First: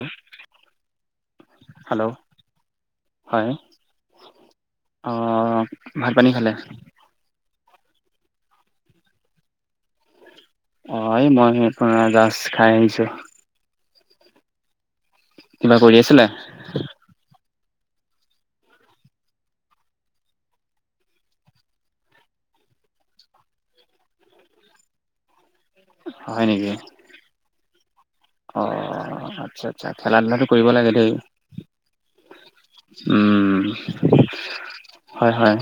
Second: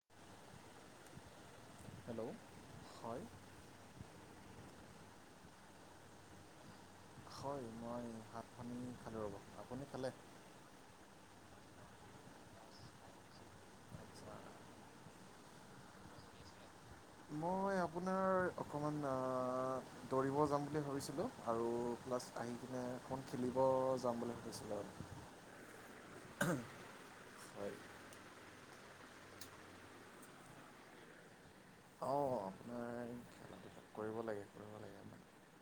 [unintelligible] Hello হয় অহ ভাত -পানী খালে? হয় মই ভাত-পানী খালোঁ ৰ'ব, আপুনি খালে? অ এই মই সেয়া পৰা জাজ খাই আহিছোঁ। আচ্ছা কিবা কৰি আছিলা? মই আপোনাৰ অকণমান দৌৰিব যাম বুলি ভাবিছিলোঁ আৰু প্লাছ আহি কিনে অকমান খেলিব যাম বুলি ভাবিছিলোঁ। হয় নেকি? হয় অ আত্চ্ছা আত্চ্ছা খেলা ধূলাতো কৰিব লাগে দেই। অঁ আপোনাৰ খেলা উম ধূলা কৰিব লাগে কৰিব লাগে মানে হয় হয়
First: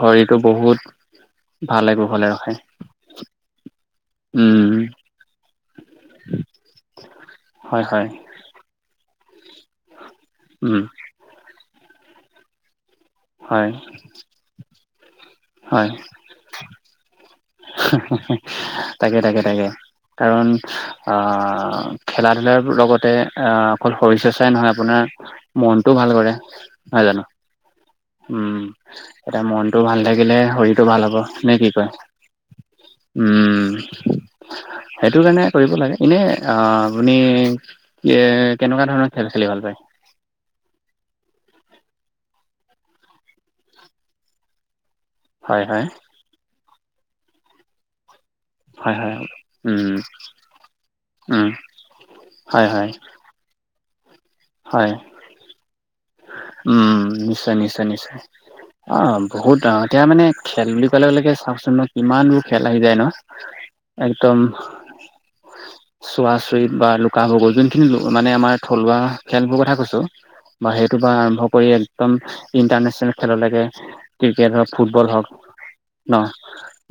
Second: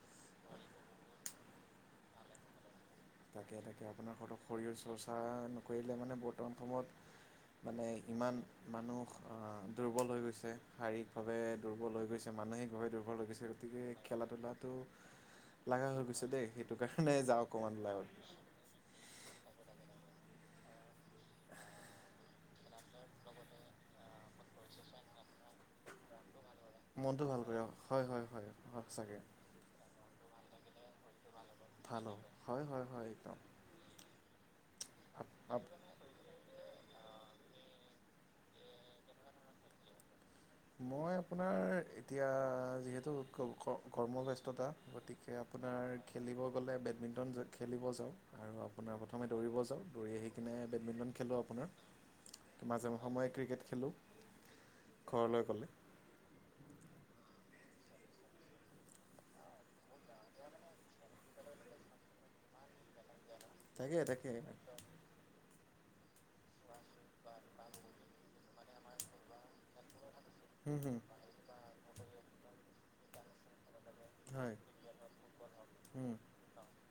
ভৰিটো বহুত ভালে কুশলে ৰাখে। তাকে তাকে এতিয়া আপোনাৰ উম শৰীৰ চৰ্চা নকৰিলে মানে বৰ্তমান সময়ত হয় মানে হয় ইমান মানুহ অ দূ- ৰ্বল হৈ গৈছে উম শাৰীৰিকভাৱে দূ- ৰ্বল হৈ গৈছে মানসিক ভাবে দূ- ৰ্বল হৈ গৈছে, হয় গতিকে খেলা- ধূলাটো হয় লগা হৈ গৈছে দেই সেইটো কাৰণে যাওঁক অকমান ওলাই গ'ল তাকে তাকে তাকে কাৰণ আহ খেলা ধূলাৰ লগতে আহ অকল শৰীৰ চৰ্চাই নহয় আপোনাৰ মনটোও ভাল কৰে। নহয় জানো, মনটো ভাল কৰে হয় হয় হয় উম হয় সঁচাকৈ এটা মনটো ভাল থাকিলে শৰী- সেইটো ভাল হ'ব নে কি কয় ভাল হ'ব হয় হয় হয় একদম উম সেইটো কাৰণে কৰিব লাগে এনে অ আপুনি কেনেকুৱা ধৰণৰ খেল খেলি ভাল পায়? মই আপোনাৰ এতিয়া যিহেতু কৰ্মব্যস্ততা গতিকে হয়, হয়, আপোনাৰ খেলিব গলে বেডমিণ্টন খেলিব যাওঁ। আৰু হয়, আপোনাৰ হয়। প্ৰথমে দৌৰিব যাওঁ উম, দৌৰি আহি কিনে বেডমিণ্টন খেলোঁ উম, আপোনাৰ হয়, হয়, মাজে সময়ে ক্ৰিকেট খেলোঁ। হয় ঘৰলৈ গ'লে। উম নিশ্চয়- নিশ্চয় -নিশ্চয় অ বহুত আহে এতিয়া মানে খেল বুলি কলেকে চাওকচোন ম কিমানবোৰ খেল আহি যায় ন। থাকে- থাকে। চুৱ চৰিত বা লুকা ভাগু যোনখিনি মানে আমাৰ থলুৱা খেলবোৰ কথা কৈছো। বা হুম হুম সেইটো বা আৰম্ভ কৰি একদম ইন্টাৰনেচ নেল খেললৈকে ক্ৰিকেট হয় হওক ফুটবল হওক হুম ন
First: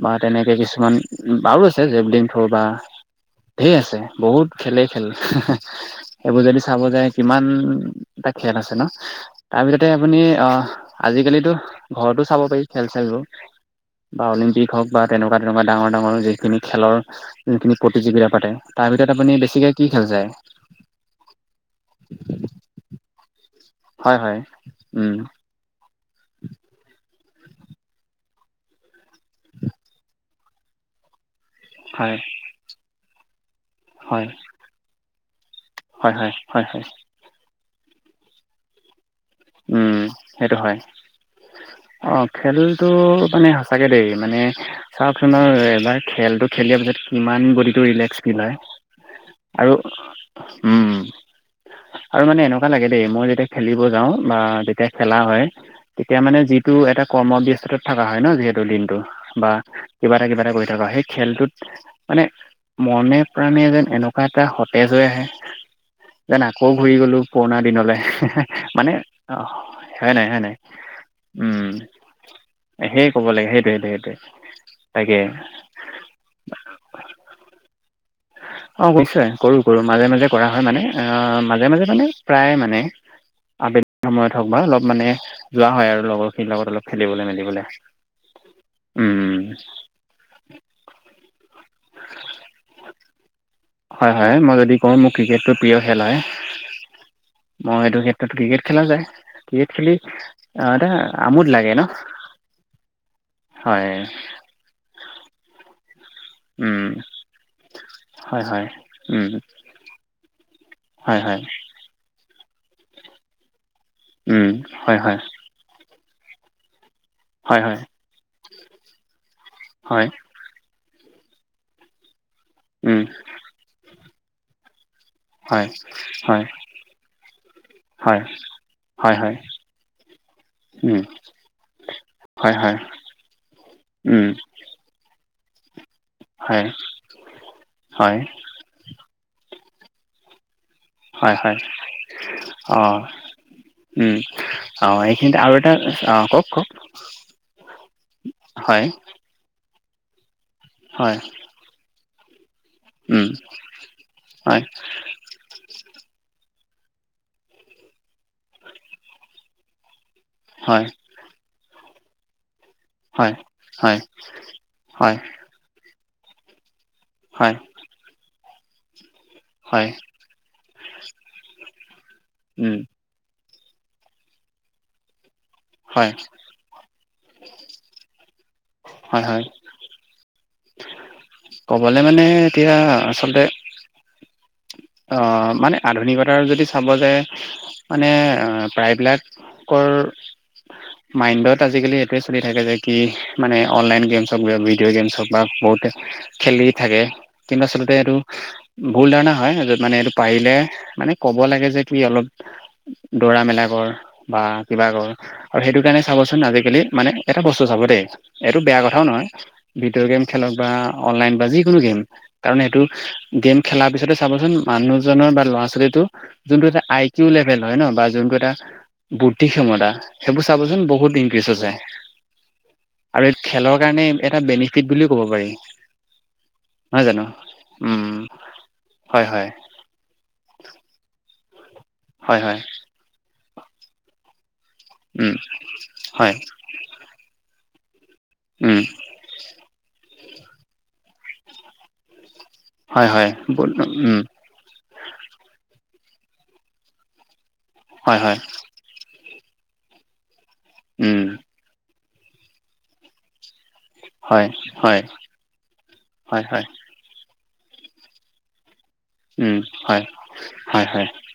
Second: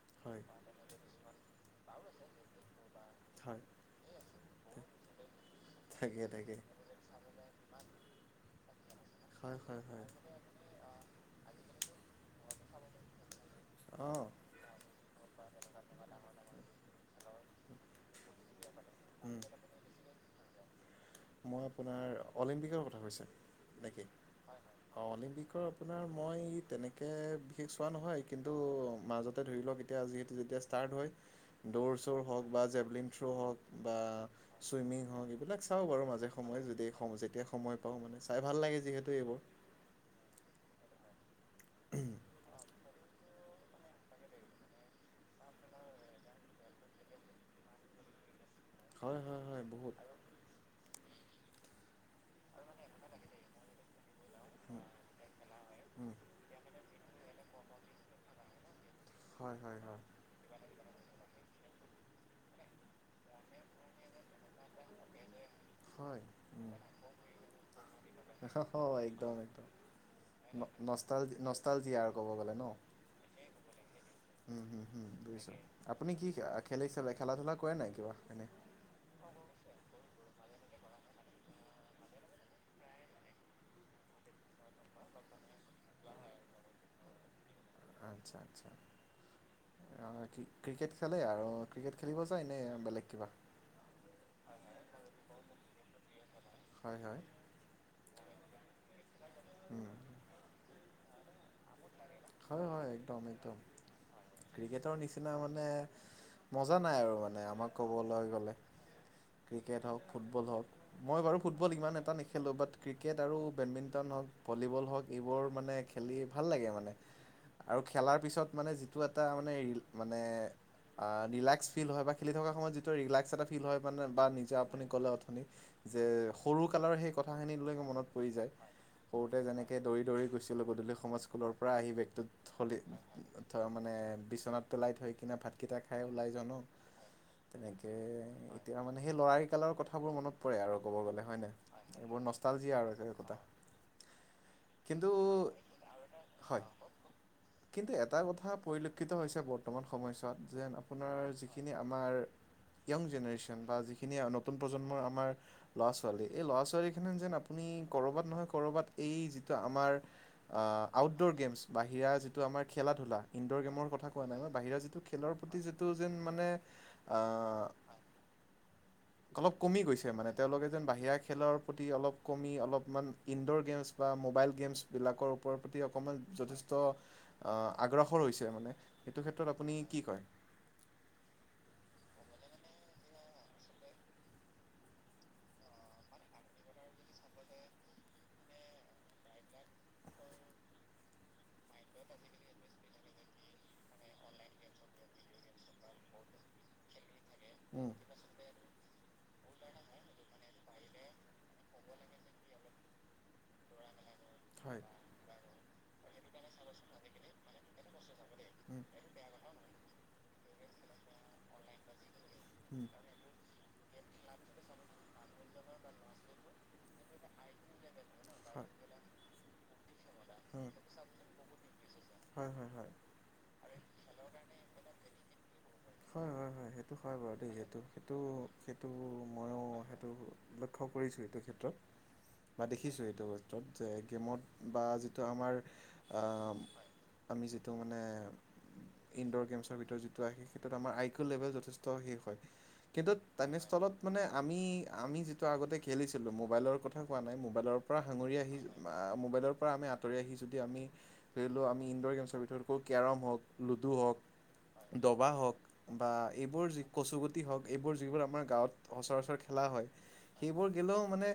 বা হয় তেনেকে কিছুমান বাৰু আছে জেবলিং থ্ৰ' বা হয় ঢেৰ আছে বহুত খেলেই খেল তাকে সেইবোৰ তাকে যদি চাব যায় কিমান ত আছে ন। হয় হয় তাৰপিছতে হয় আপুনি অ আজিকালিতো ঘৰতো চাব পাৰি খেল চেলবোৰ। বা অঁ অলিম্পিক হওঁক বা তেনেকোৱা- তেনেকোৱা ধৰণৰ ডাঙৰ- ডাঙৰ যিখিনি খেলৰ যিখিনি প্ৰতিযোগিতা পাতে তাৰ ভিতৰত আপুনি বেছিকে কি খেল চায় মই আপোনাৰ অলিম্পিকৰ কথা কৈছো। হয়- হয় উম। আপোনাৰ মই তেনেকৈ বিশেষ চোৱা নহয় কিন্তু মাজতে ধৰি লওক এতিয়া যিহেতু যেতিয়া ষ্টাৰ্ট হয়। দৌৰ হয় চৌৰ হওক বা জেভলিন। থ্ৰু হক। বা হয় চুইমিং হওঁক এইবিলাক চাও বাৰু। হয় হয় মাজে হয় সময়ত হয় যদি সম যেতিয়া সময় পা মে চাই ভাল লাগে যিহেতু এইবোৰ উম সেইটো হয়। অ খেল টো মানে সঁচাকে দেই মানে চাওকচোন আৰু এবাৰ খেলটো খেলি পিছত কিমান বডিটো ৰিলেক্স ফিল হয়। হয় হয় হয় আৰু বহুত উম আৰু মানে এনেকোৱা লাগে দেই মই যেতিয়া খেলিব যাওঁ। বা যেতিয়া খেলা হয় উম, তেতিয়া মানে যিটো এটা। কৰ্মব্যস্ততাত থকা হয় ন যিহেতু দিনটো বা হয় হয় হয় কিবা এটা কিবা এটা কৰি থকা সেই খেলটোত মানে মনে প্ৰাণে যেন এনেকোৱা এটা সতেজ হৈ আহে। হয় যেন আকৌ উম, ঘূৰি গলো পুৰণা দিনলে হে হে মানে এক অ হয় নাই হয় নাই নষ্ট উম নষ্টাল জীয়া আৰু কব গলে ন সেই ক'ব লাগে সেইটোৱে সেইটোৱে সেইটোৱে তাকে আপুনি কি খেলি চ খেলা ধূলা কৰে নাই কিবা। এনে অ নিশ্চয় কৰো- কৰো মাজে -মাজে কৰা হয় মানে আহ মাজে -মাজে মানে প্ৰায় মানে আবেলি সময়ত হওক বা অলপ মানে যোৱা হয় আৰু লগৰখিনিৰ লগত অলপ খেলিবলৈ মেলিবলৈ। আচ্ছা আচ্ছা উম ক্ৰিকেট খেলে আৰু। ক্ৰিকেট খেলিব যায় নে বেলেগ কিবা হয় হয়, মই যদি কওঁ মোৰ ক্ৰিকেটটো প্ৰিয় খেল হয়, হয় হয় মই এইটো ক্ষেত্ৰত ক্ৰিকেট খেলা যায় ক্ৰিকেট উম, খেলি আমোদ লাগে ন হয় [unintelligible] মজা উম নাই আৰু মানে আমাক ক'বলৈ হয় গ'লে হয় উম ক্ৰিকেট হওঁক ফুটবল হওঁক। মই হয় বাৰু হয় ফুটবল ইমান এটা নে খেলোঁ। বাট ক্ৰিকেট আৰু বেডমিণ্টন বেডমিন্টন হওঁক উম ভলীবল হয় হওঁক হয় এইবোৰ মানে, খেলি ভাল লাগে মানে। হয় হয় আৰু খেলাৰ পিছত মানে যিটো এটা মানেৰিল হয় মানে, ৰিলাক্স ফিল বাৰ্ড হয়, খেলি থকাৰ সময়ত যিটো উম ৰিলেক্স এটা ফিল হয় ইমান বা নিজে আপুনি, কলে অথনি হয় যে, হয় সৰু কালৰ সেই কথা খিনি লৈ মনত হয় পৰি যায়, হয় হয় সৰুতে যেনেকে দৌৰি দৌৰি গৈছিল গধূলি, উম স্কুল আহি বেগটো হয় থলি, হয় থৈ মানে উম বিচনাত পেলাই থৈ কিনা ভাতকেইটা, খাই ওলাই যাওঁ ন। হয় তেনেকে হয় এতিয়া মানে, সেই লৰাকেইটাৰ লগত কথাবোৰ মনত, পৰে আৰু ক'ব গলে হয় ন। এইবোৰ নষ্টালযি আৰু অঁ এক কথা। উম অঁ কিন্তু, এইখিনিতে আৰু এটা অঁ কওক হয়। কওক কিন্তু এটা কথা হয় পৰিলক্ষিত হৈছে বত বৰ্তমান সমস্যা বাদ যেন হয় আপোনাৰ যিখিনি আমাৰ, ইয়ং উম জেনেৰেশচন বা যিখিনি নতুন হয় প্ৰজন্মৰ আমাৰ ল'ৰা ছোৱালী, এই ল'ৰা ছোৱালী থৈ কিনে যেন আপুনি ক'ৰবাত নহয় ক'ৰবাত এই যিটো আমাৰ, আ, হ হয় আউড'ৰ গেমছ বাহিৰা যিটো আমাৰ, খেলা ধূলা হয় ইনডোৰ গেমৰ হয় কথা কোৱা নাই, মই বাহিৰৰ যিটো হয় খেলৰ প্ৰতি যিটো, যেন মানে, হয়। অলপ কমি হয় গৈছে মানে, তেওঁলোকে যেন বাহিৰা খেলৰ প্ৰতি অলপ কমি উম অলপমান ইনডোৰ, গেমছ বা মোবাইল গেমছ বিলাকৰ ওপৰত প্ৰতি হয় অকণমান যথেষ্ট আহ আগ্ৰসৰ হৈছে মানে। হয় সেইটো হয় ক্ষেত্ৰত আপুনি কি কয়? ক'বলে মানে এতিয়া আচলতে অ মানে আধুনিকতাৰ যদি চাব যে মানে অ প্ৰায়বিলাকৰ মাইণ্ডত আজিকালি এইটোৱে চলি থাকে যে কি মানে অনলাইন গেমছ হওক বা ভিডিঅ' গেমছ হওক বা বহুতে খেলি থাকে কিন্তু উম আচলতে এইটো ভুল ধাৰণা হয় [unintelligible] মানে এইটো পাৰিলে মানে ক'ব লাগে যে কি অলপ দৌৰা মেলা কৰ বা হয় কিবা কৰ আৰু সেইটো কাৰণে চাবচোন আজিকালি মানে এটা বস্তু চাব দেই এইটো বেয়া উম কথাও নহয় ভিডিঅ' গেম খেলক বা অনলাইন বা যিকোনো গেম কাৰণ সেইটো উম গেম খেলাৰ পিছতে চাবচোন মানুহজনৰ বা ল'ৰা ছোৱালীটো যোনটো এটা আই কিউ লেভেল হয় ন বা যোনটো এটা হয় বুদ্ধি ক্ষমতা সেইবোৰ উম চাবচোন বহুত ইনক্ৰিজ হৈছে হয় হয় হয় আৰু খেলৰ কাৰণে এটা বেনিফিট বুলিও ক'ব পাৰি। হয় হয় সেইটো নহয় হয় জানো বাৰু দেই যিহেতু উম সেইটো - সেইটো হয় হয় ময়ো টো লক্ষ্য কৰিছোঁ এইটো ক্ষেত্ৰত। হয় হয় বা দেখিছোঁ এইটো [unintelligible] যে গেমত বা যিটো উম আমাৰ আ হয় আমি যি টো মানে উম ইনডোৰ গেমছৰ ভিতৰত যিটো আহে সেইটোত আমাৰ আই কিউ লেবেল যথেচ ত শেষ হয়। হয় কিন্তু হয় তেনেস্থলত উম মানে আমি - আমি যিটো আগতে খেলিছিলোঁ মোবাইলৰ কথা কোৱা নাই ম বাইলৰ পৰা হয় সাঙুৰি হয় আহি আ মোবাইলৰ পৰা আমি আতৰি আহি যদ দি আমি উম ধৰি লও আমি ইনডোৰ গেমছ ছৰ ভিতৰতকো কেৰম হওক লুডু হওক, হয় হয় দবা হওক বা হয় হয় এইবোৰ যি কচুগুট টি হওক এইবোৰ যিবোৰ আমাৰ গাঁৱত সচৰাচৰ খেলা হয়, সেইবোৰ হয়, গেলেও হয়, মানে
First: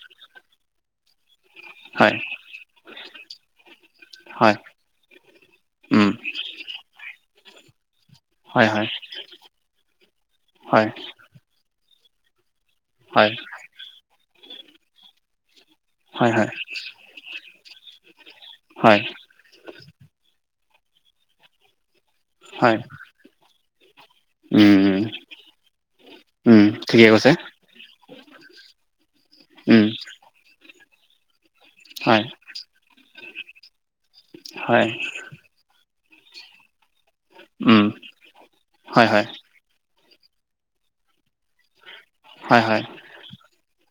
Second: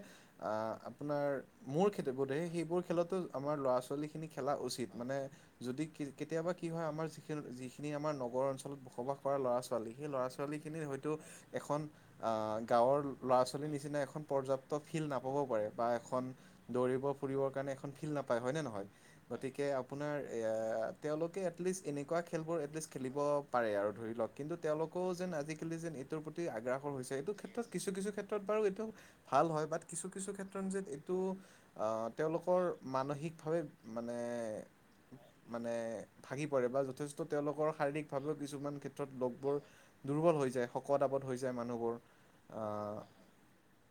আ আপোনাৰ মোৰ [unintelligible] হয়, বোধে সেইবোৰ খেলতো আমাৰ ল'ৰা ছোৱালী খিনি খেলা হয়, উচিত মানে যদি কে উম, - কেতিয়াবা কি হয় আমাৰ যি খেলোতে যি এই আমাৰ নগৰ হয়, অঞ্চলত হয়, বসবাস কৰা ল'ৰা ছ ছোৱালী, সেই ল'ৰা ছোৱালী খিনিৰ হয়, হয়তো এখ খন আ গাঁৱৰ হয়, ল'ৰা ছোৱালীৰ নিচিনা এখন পৰ্যাপ্ত ফিল্ড নাপ বা এখন হয়, হয়, দৌৰিব ফুৰিবৰ কাৰণে এখন ফিল্ড নাপায় হয় নে নহয়? গতিকে আপোনাৰ এ আ তেওঁলোকে এটলিষ্ট এনেকুৱা খেলবোৰ হয়, এটলিষ্ট খেলিব পাৰে আৰু ধৰি ল কিন্তু উম, তেওঁলোকও উম, যেন আজিকালি যেন এইটোৰ প্ৰতি উম, আগ্ৰাসৰ ঠিকে হৈছে। এইটো কৈছে, ক্ষেত্ৰত কিছু কিছু ক্ষেত্ৰত বাৰু এইটো ভাল হ'য, বাট উম, কিছু কিছু ক্ষেত্ৰত যেন এই টো - আঁ হয়, তেওঁলোকৰ মানসিকভাৱে মানে, হয়, মানে ভাগি পৰে বা য'ত যথেষ্ট তেওঁলোকৰ উম, শাৰীৰিকভাৱেও কিছুমান ক্ষেত্ হয়, তাত হয়, লগবোৰ দুৰ্বল হৈ যায়, শকত- আৱত হৈ যায় মানুহবোৰ। হ'য়, হ'য়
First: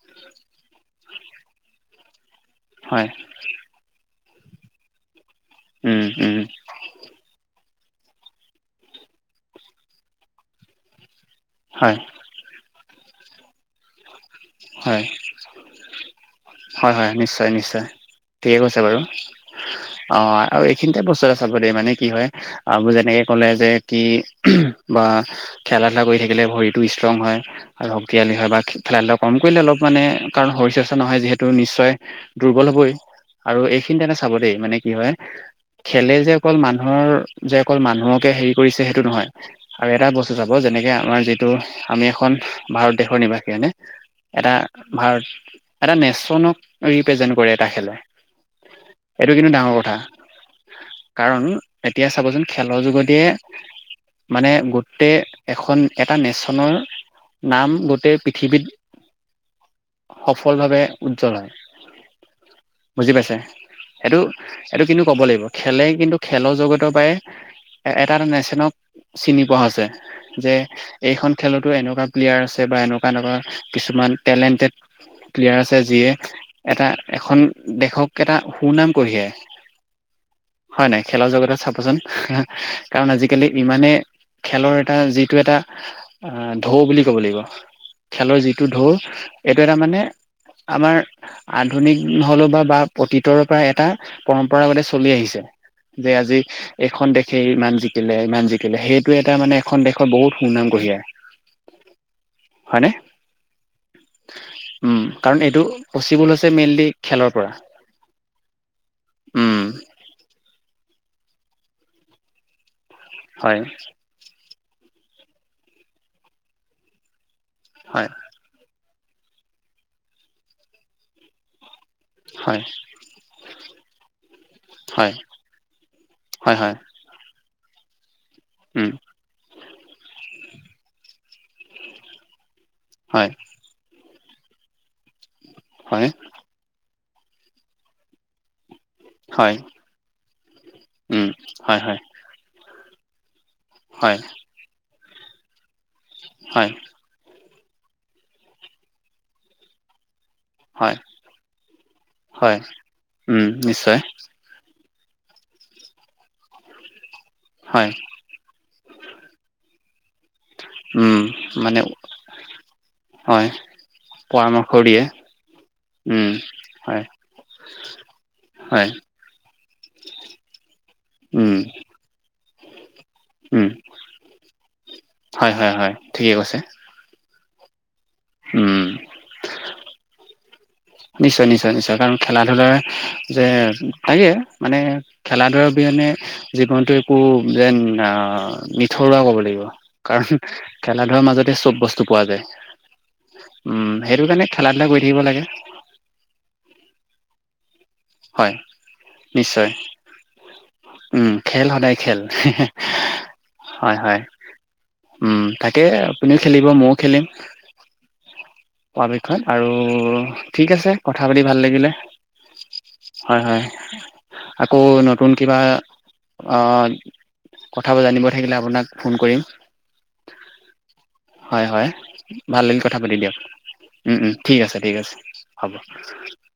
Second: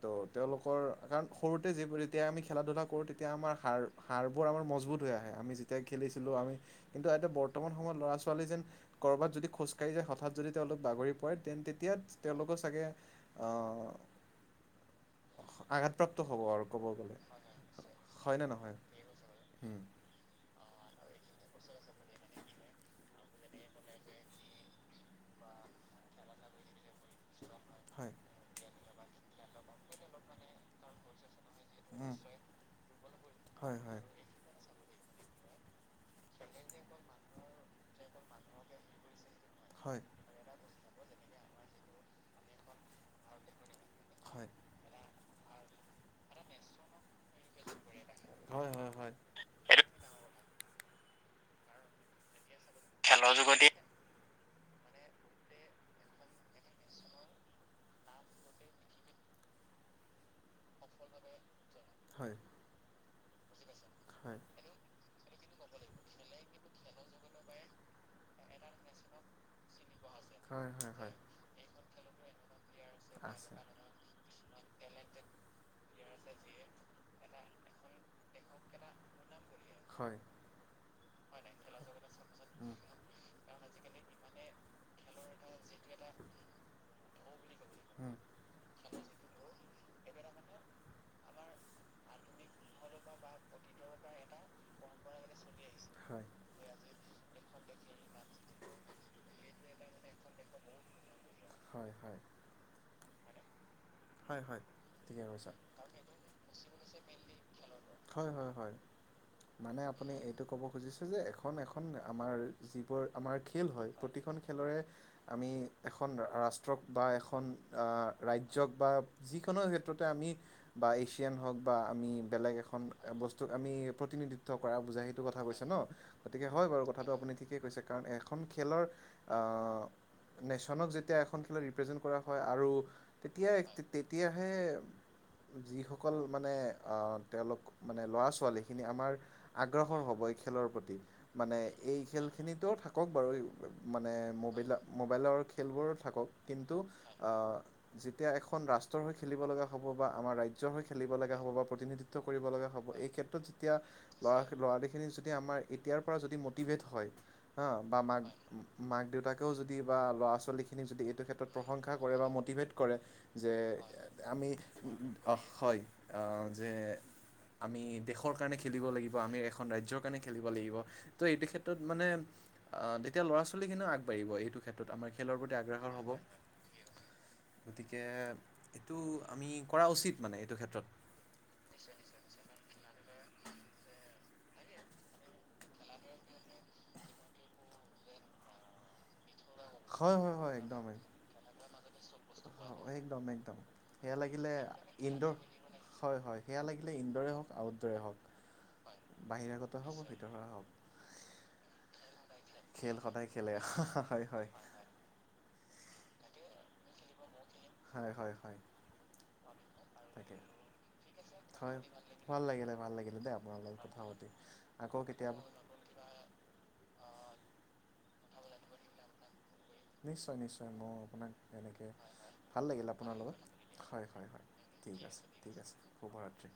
ত্ তেওঁলোকৰ কাৰণ সৰুতে যিবোৰ এতিয়া আমি খেলা- ধূলা হয়, কৰোঁ তেতিয়া আমাৰ শাৰ হাড়বোৰ আমাৰ মজবুত হৈ আহে। আমি যেতিয়া উম, খেলিছিলো উম, আমি কিন্তু, ইয়াতে বৰ বৰ্তমান সময়ত ল'ৰা -ছোৱালী যেন' কৰবাত যদি খোজ সেই যে হঠাৎ যদি তেওঁলোক বাগৰি পাৰে তে তেতিয়া হয়, তেওঁলোকৰ চাগে আহ হ'য়, আঘাতপ্ৰাপ্ত হ'ব আৰু ক'ব হ'য় হ'য়, গ'লে নিশ্চয় নিশ্চয় হয়নে ঠিক নহয় কৈছে বাৰু উম, অঁ আৰু এইখিনিতে বস্তু এটা চাব দে মানে কি হ'য় আপো- যেনেকে কলে যে কি উম বা খেলা- ধূলা কৰি থাকিলে ভৰিত টো ষ্ট্ৰং হ'য় আৰু শক্তিশালী হ'য় বা খি খেলা- ধূলাও কম কৰিলে অলপ মানে কাৰণ শৰীৰ চৰ্চা নহয় যিহেতু- টো নিশ্চয় উম, দুৰ্বল হ'বই আৰু হয় হয় এইখিনি এটা চাব দেই মানে কি হ'য়, খেলে যে অকল মানুহৰ যে অকল মানুহকে হেৰি কৰিছে সেইটো নহয়। আৰু হয় এটা বস্তু চাব যেনেকে আ আমাৰ যিটো, আমি এখন ভাৰত দেশৰ নিবাসী হ'য়নে? হয় এটা ভাৰত এটা নেশ্বনক ৰিপ প্ৰেজেণ্ট কৰে এটা খেলে। হয় হয় হয়। এইটো কিন্তু ডাঙৰ কথা। কাৰণ এতিয়া চাব যেন খেলৰ যোগদিয়ে মানে গোটেই এখন, এটা নেশ্বনৰ নাম গোটেই পৃথিৱীত সফ্ ফলভাৱে উজ্জ্বল হ'য়। হয় বুজি পাইছে? সেইটো, হয় এইটো কিন্তু ক'ব লাগিব। খেলে, কিন্তু খেলৰ জগতৰ পৰাই এটা-এটা নেশ্যনক চিনি পোৱা হৈছে। যে হয় হয় হয়। এইখন খেলতো এনেকোৱা প্লেয়াৰ আছে বা এনেকোৱা-এনেকোৱা আছে কিছুমান টেলেণ্টেড প্লেয়াৰ আছে, যিয়ে এটা এখন দেশক এটা সুনাম কঢ়িয়াই, হয়। হয় নাই খেলৰ জগতত চাবচোন উম কাৰণ আজিকালি ইমানে খেলৰ এ যিটো এটা এ ঢৌ বুলি ক'ব লাগিব, উম খেলৰ যিটো ধোৰ এইটো এটা মানে আমাৰ আধুনিক নহলেও বা-বা অতীতৰৰ পৰা এটা পৰম্পৰাগতে চলি আহিছে, যে হয় আজি এইখন দেশে ইমান জিকিলে, ইমান জিকিলে, সেইটো এটা মানে এখন দেশৰ বহুত সুনাম হয় হয় কঢ়িয়াই হয়নে? হয় হয় উম ঠিকে কাৰণ কৈছা এইটো পচিবল হৈছে মেইনলি খেলৰ পৰা হয়-হয় উম মানে আপুনি এইটো ক'ব খুজিছে যে এখন-এখন আমাৰ যি আমাৰ খেল হয় প্ৰতিখন খেলৰে আমি এখন ৰাষ্ট্ৰক বা এখন হয় এখন ৰাজ্যক বা যিকোনো ক্ষেত্ৰতে আমি বা এছিয়ান হওক বা আমি বেলেগ হয় এখন বস্তুক আমি প্ৰতিনিধিত্ব কৰা বুজাই, হয় সেইটো কথা কৈছে ন, গতিকে হয় বাৰু কথাটো আপুনি ঠিকেই কৈছে কাৰণ এক এখন খেলৰ উম আহ নেশচনক যেতিয়া এখন ৰি্পেজন্ কৰা হয় আৰু হয় তেতিয়াহে হয় যিসকল মানে আহ! তেওঁলোক মানে ল'ৰা-ছোৱালী খিনি আমাৰ হয় আগ্ৰহৰ হ'ব খেলৰ প্ৰতি, উম মানে হয় হয় এই খেলখিনিতো থাক কওক বাৰু এই মানে হয় মোবাইলত মোবাইলৰ খেলবোৰ থাকক হয় কিন্তু আহ যেতিয়া এখন ৰাষ্ট্ৰৰ হৈ খেলিব লগা হ'ব বা আমাৰ ৰাজ্য হৈ হয় খেলিব লগা হ'ব বা প্ৰতিনিধিত্ব কৰিব হয় লগা হ'ব এই ক্ষেত্ৰত উম যেতিয়া নিশ্চয় ল'ৰা-ল'ৰা সেইখিনি যদি আমাৰ এতিয়াৰ পৰা যদি মটিভেট হয় হা হয় বা মাক! মাক-দেউতাকেও যদি বা ল'ৰা-ছোৱালীখিনিক যদি উম এইটো ক্ষেত্ৰত মানে প্ৰশংসা কৰে বা মটিভেট কৰে কৰে হয় যে আমি, পৰামৰ্শ দিয়ে হয় উম যে হয় আমি দেশৰ কাৰণে খেলিব হয় লাগিব, আমি এখন ৰাজ্যৰ কাৰণে খেলিব লাগিব, ত' এইটো উম ক্ষেত্ৰত মানে অ'! দি এতিয়া, ল'ৰা উম ছোৱালীখিনিও আগবাঢ়িব এইটো ক্ষেত্ৰত, আমাৰ খেলৰ হয় প্ৰতি হয় আগ্ৰাহৰ হয় হ'ব। ঠিকে কৈছে গতি গতিকে, উম এইটো আমি কৰা উচিত মানে এইটো ক্ষেত্ৰত। নিশ্চয়, নিশ্চয়, নিশ্চয়। কাৰণ, খেলা ধূলাৰ যে তাকে, মানে, খেলা ধূলাৰ অবিহনে জীৱনটো একো যেন আঁ নিথৰুৱা ক'ব লাগিব। হয় হয় কাৰণ, হয় একদম খেলা এক- ধূলাৰ মাজতে চব বস্তু পোৱা যায়। একদম একদম উম! সেয়া সেইটো কাৰণে, লাগিলে খেলা ধূলা কৰি থাকিব ইনড'ৰ লাগে। হয়, হয়। সেয়া, লাগিলে ইনডোৰে হওক আউট হয়। নিশ্চয়! হওক বা ভিতৰুৱা হওক উম, খেল সদায় খেল। খেল সদায় খেলে। হয়! হয়! উম তাকে, আপুনিও খেলিব মইয়ো খেলিম। হয়, হয়, হয়। পৰাপক্ষত আৰু তাকে ঠিক আছে, কথা পাতি ভাল হয় লাগিলে। ভাল লাগিলে ভাল লাগিলে দেই হয়, আপোনাৰ হয়। লগত কথা পাতি আকৌ, নতুন কিবা অ! কথাবোৰ জানিব থাকিলে আপোনাক ফোন কৰিম। নিশ্চয় নিশ্চয় মই আপোনাক হয়, হয়! এনেকৈ ভাল লাগিল কথা পাতি দিয়ক। হয় উম! হয় উম! হয় ঠিক আছে, ঠিক আছে ঠিক হ'ব। শুভৰাত্ৰি